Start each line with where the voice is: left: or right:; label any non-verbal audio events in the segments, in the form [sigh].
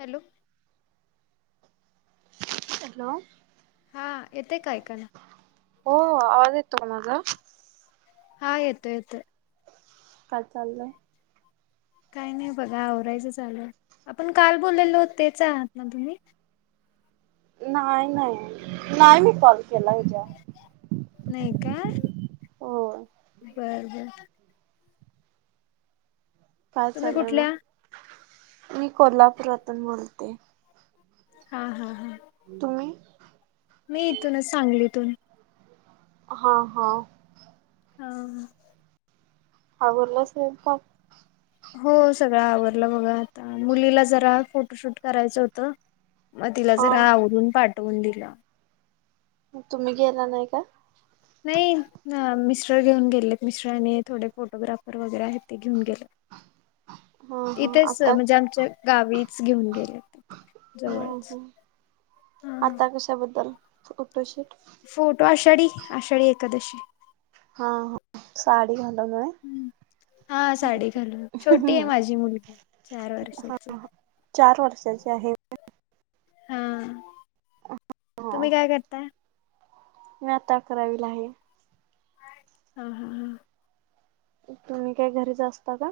left: Hello.
right: Hello.
left: हा येते कायक ना.
right: हो आवाज येत तो माझा.
left: हा येतो येत.
right: काय चाललंय?
left: काही नाही बघा आवरायचं चालूय आपण काल बोललेलोत तेच आहात ना तुम्ही.
right: नाही नाही नाही मी कॉल केला हच्या.
left: नाही का
right: होय
left: बरबर.
right: काय
left: तुम्ही
right: चालय
left: कुठल्या
right: मग मी कोल्हापुरातून बोलते.
left: हा हा हा.
right: तुम्ही.
left: मी इथूनच सांगलीतून.
right: हा हा.
left: ह.
right: आगरलं स्वयंपाक.
left: हो सगळं आवडलं बघ आता मुलीला जरा फोटोशूट करायचं होतं. मग तिला
right: हा
left: जरा आवरुन पाठवून दिलं.
right: तुम्ही गेला नाही का.
left: नाही मिस्ट्र घेऊन गेलेत मिशट्र आणि थोडे फोटोग्राफर वगैरे आहेत ते घेऊन गेले.
right: ह ह.
left: इथेच म्हणजे आमच्या गावीच घेऊन गेले तिथ
right: हम्म
left: जवळच.
right: हम्म
left: हा
right: आता कशाबद्दल फोटोशूट.
left: फोटो आषाढी आषाढी एकादशी.
right: हा हा साडी घालायली व्हय.
left: हम्म हा साडी घालून छोटी आहे
right: होय
left: माझी मुलगी चार वर्षाची.
right: चार वर्षाची आहे.
left: हा
right: हा
left: तुम्ही काय करता?
right: मी आता करावी ला आहे.
left: हा - हा -हा.
right: तुम्ही काय घरीच असता का?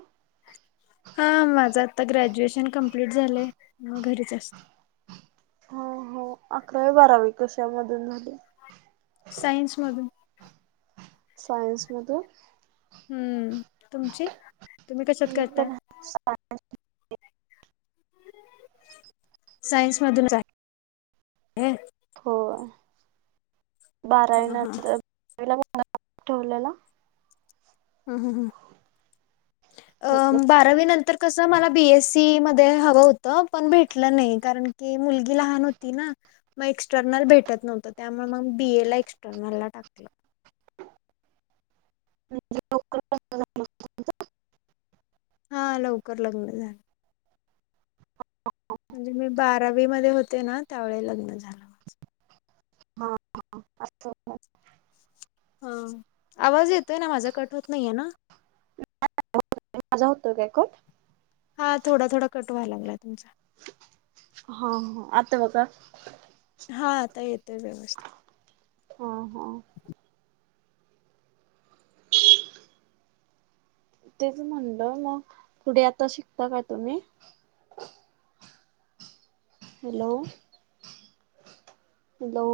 left: हा माझं आता ग्रॅज्युएशन कम्प्लीट झालंय घरीच असते.
right: हो -हो अकरावे बारावी कशामधून झाली?
left: सायन्स मधून.
right: सायन्स मधुन?
left: हम्म. तुमची तुम्ही कशात करता?
right: [inaudible]
left: सायन्स मधून झालीये.
right: हो
left: हा
right: बारावी
left: हा
right: नंतर [unintelligible] ठेवलेला.
left: हम्म -
right: हॅलो
left: हम्म. बारावी नंतर कसं मला बी एस सी मध्ये हवं होतं पण भेटलं नाही कारण की मुलगी लहान होती ना. मग एक्सटर्नल भेटत नव्हतं त्यामुळे मग बी ए ला एक्सटर्नल ला टाकलं.
right: [inaudible]
left: हा लवकर लग्न झालं. म्हणजे मी बारावीमध्ये होते ना त्यावेळी लग्न झालं.
right: हा असं
left: ह आवाज येतोय ना. माझा कट होत नाहीये ना?
right: माझा होतोय का कट?
left: हा थोडा -थोडा कट व्हाय लागला तुमचा.
right: हो - हो आता बघा.
left: हा आता येतोय व्यवस्थित.
right: हां हां. तेच म्हणलं मग पुढे आता शिकता का तुम्ही? हॅलो. हॅलो.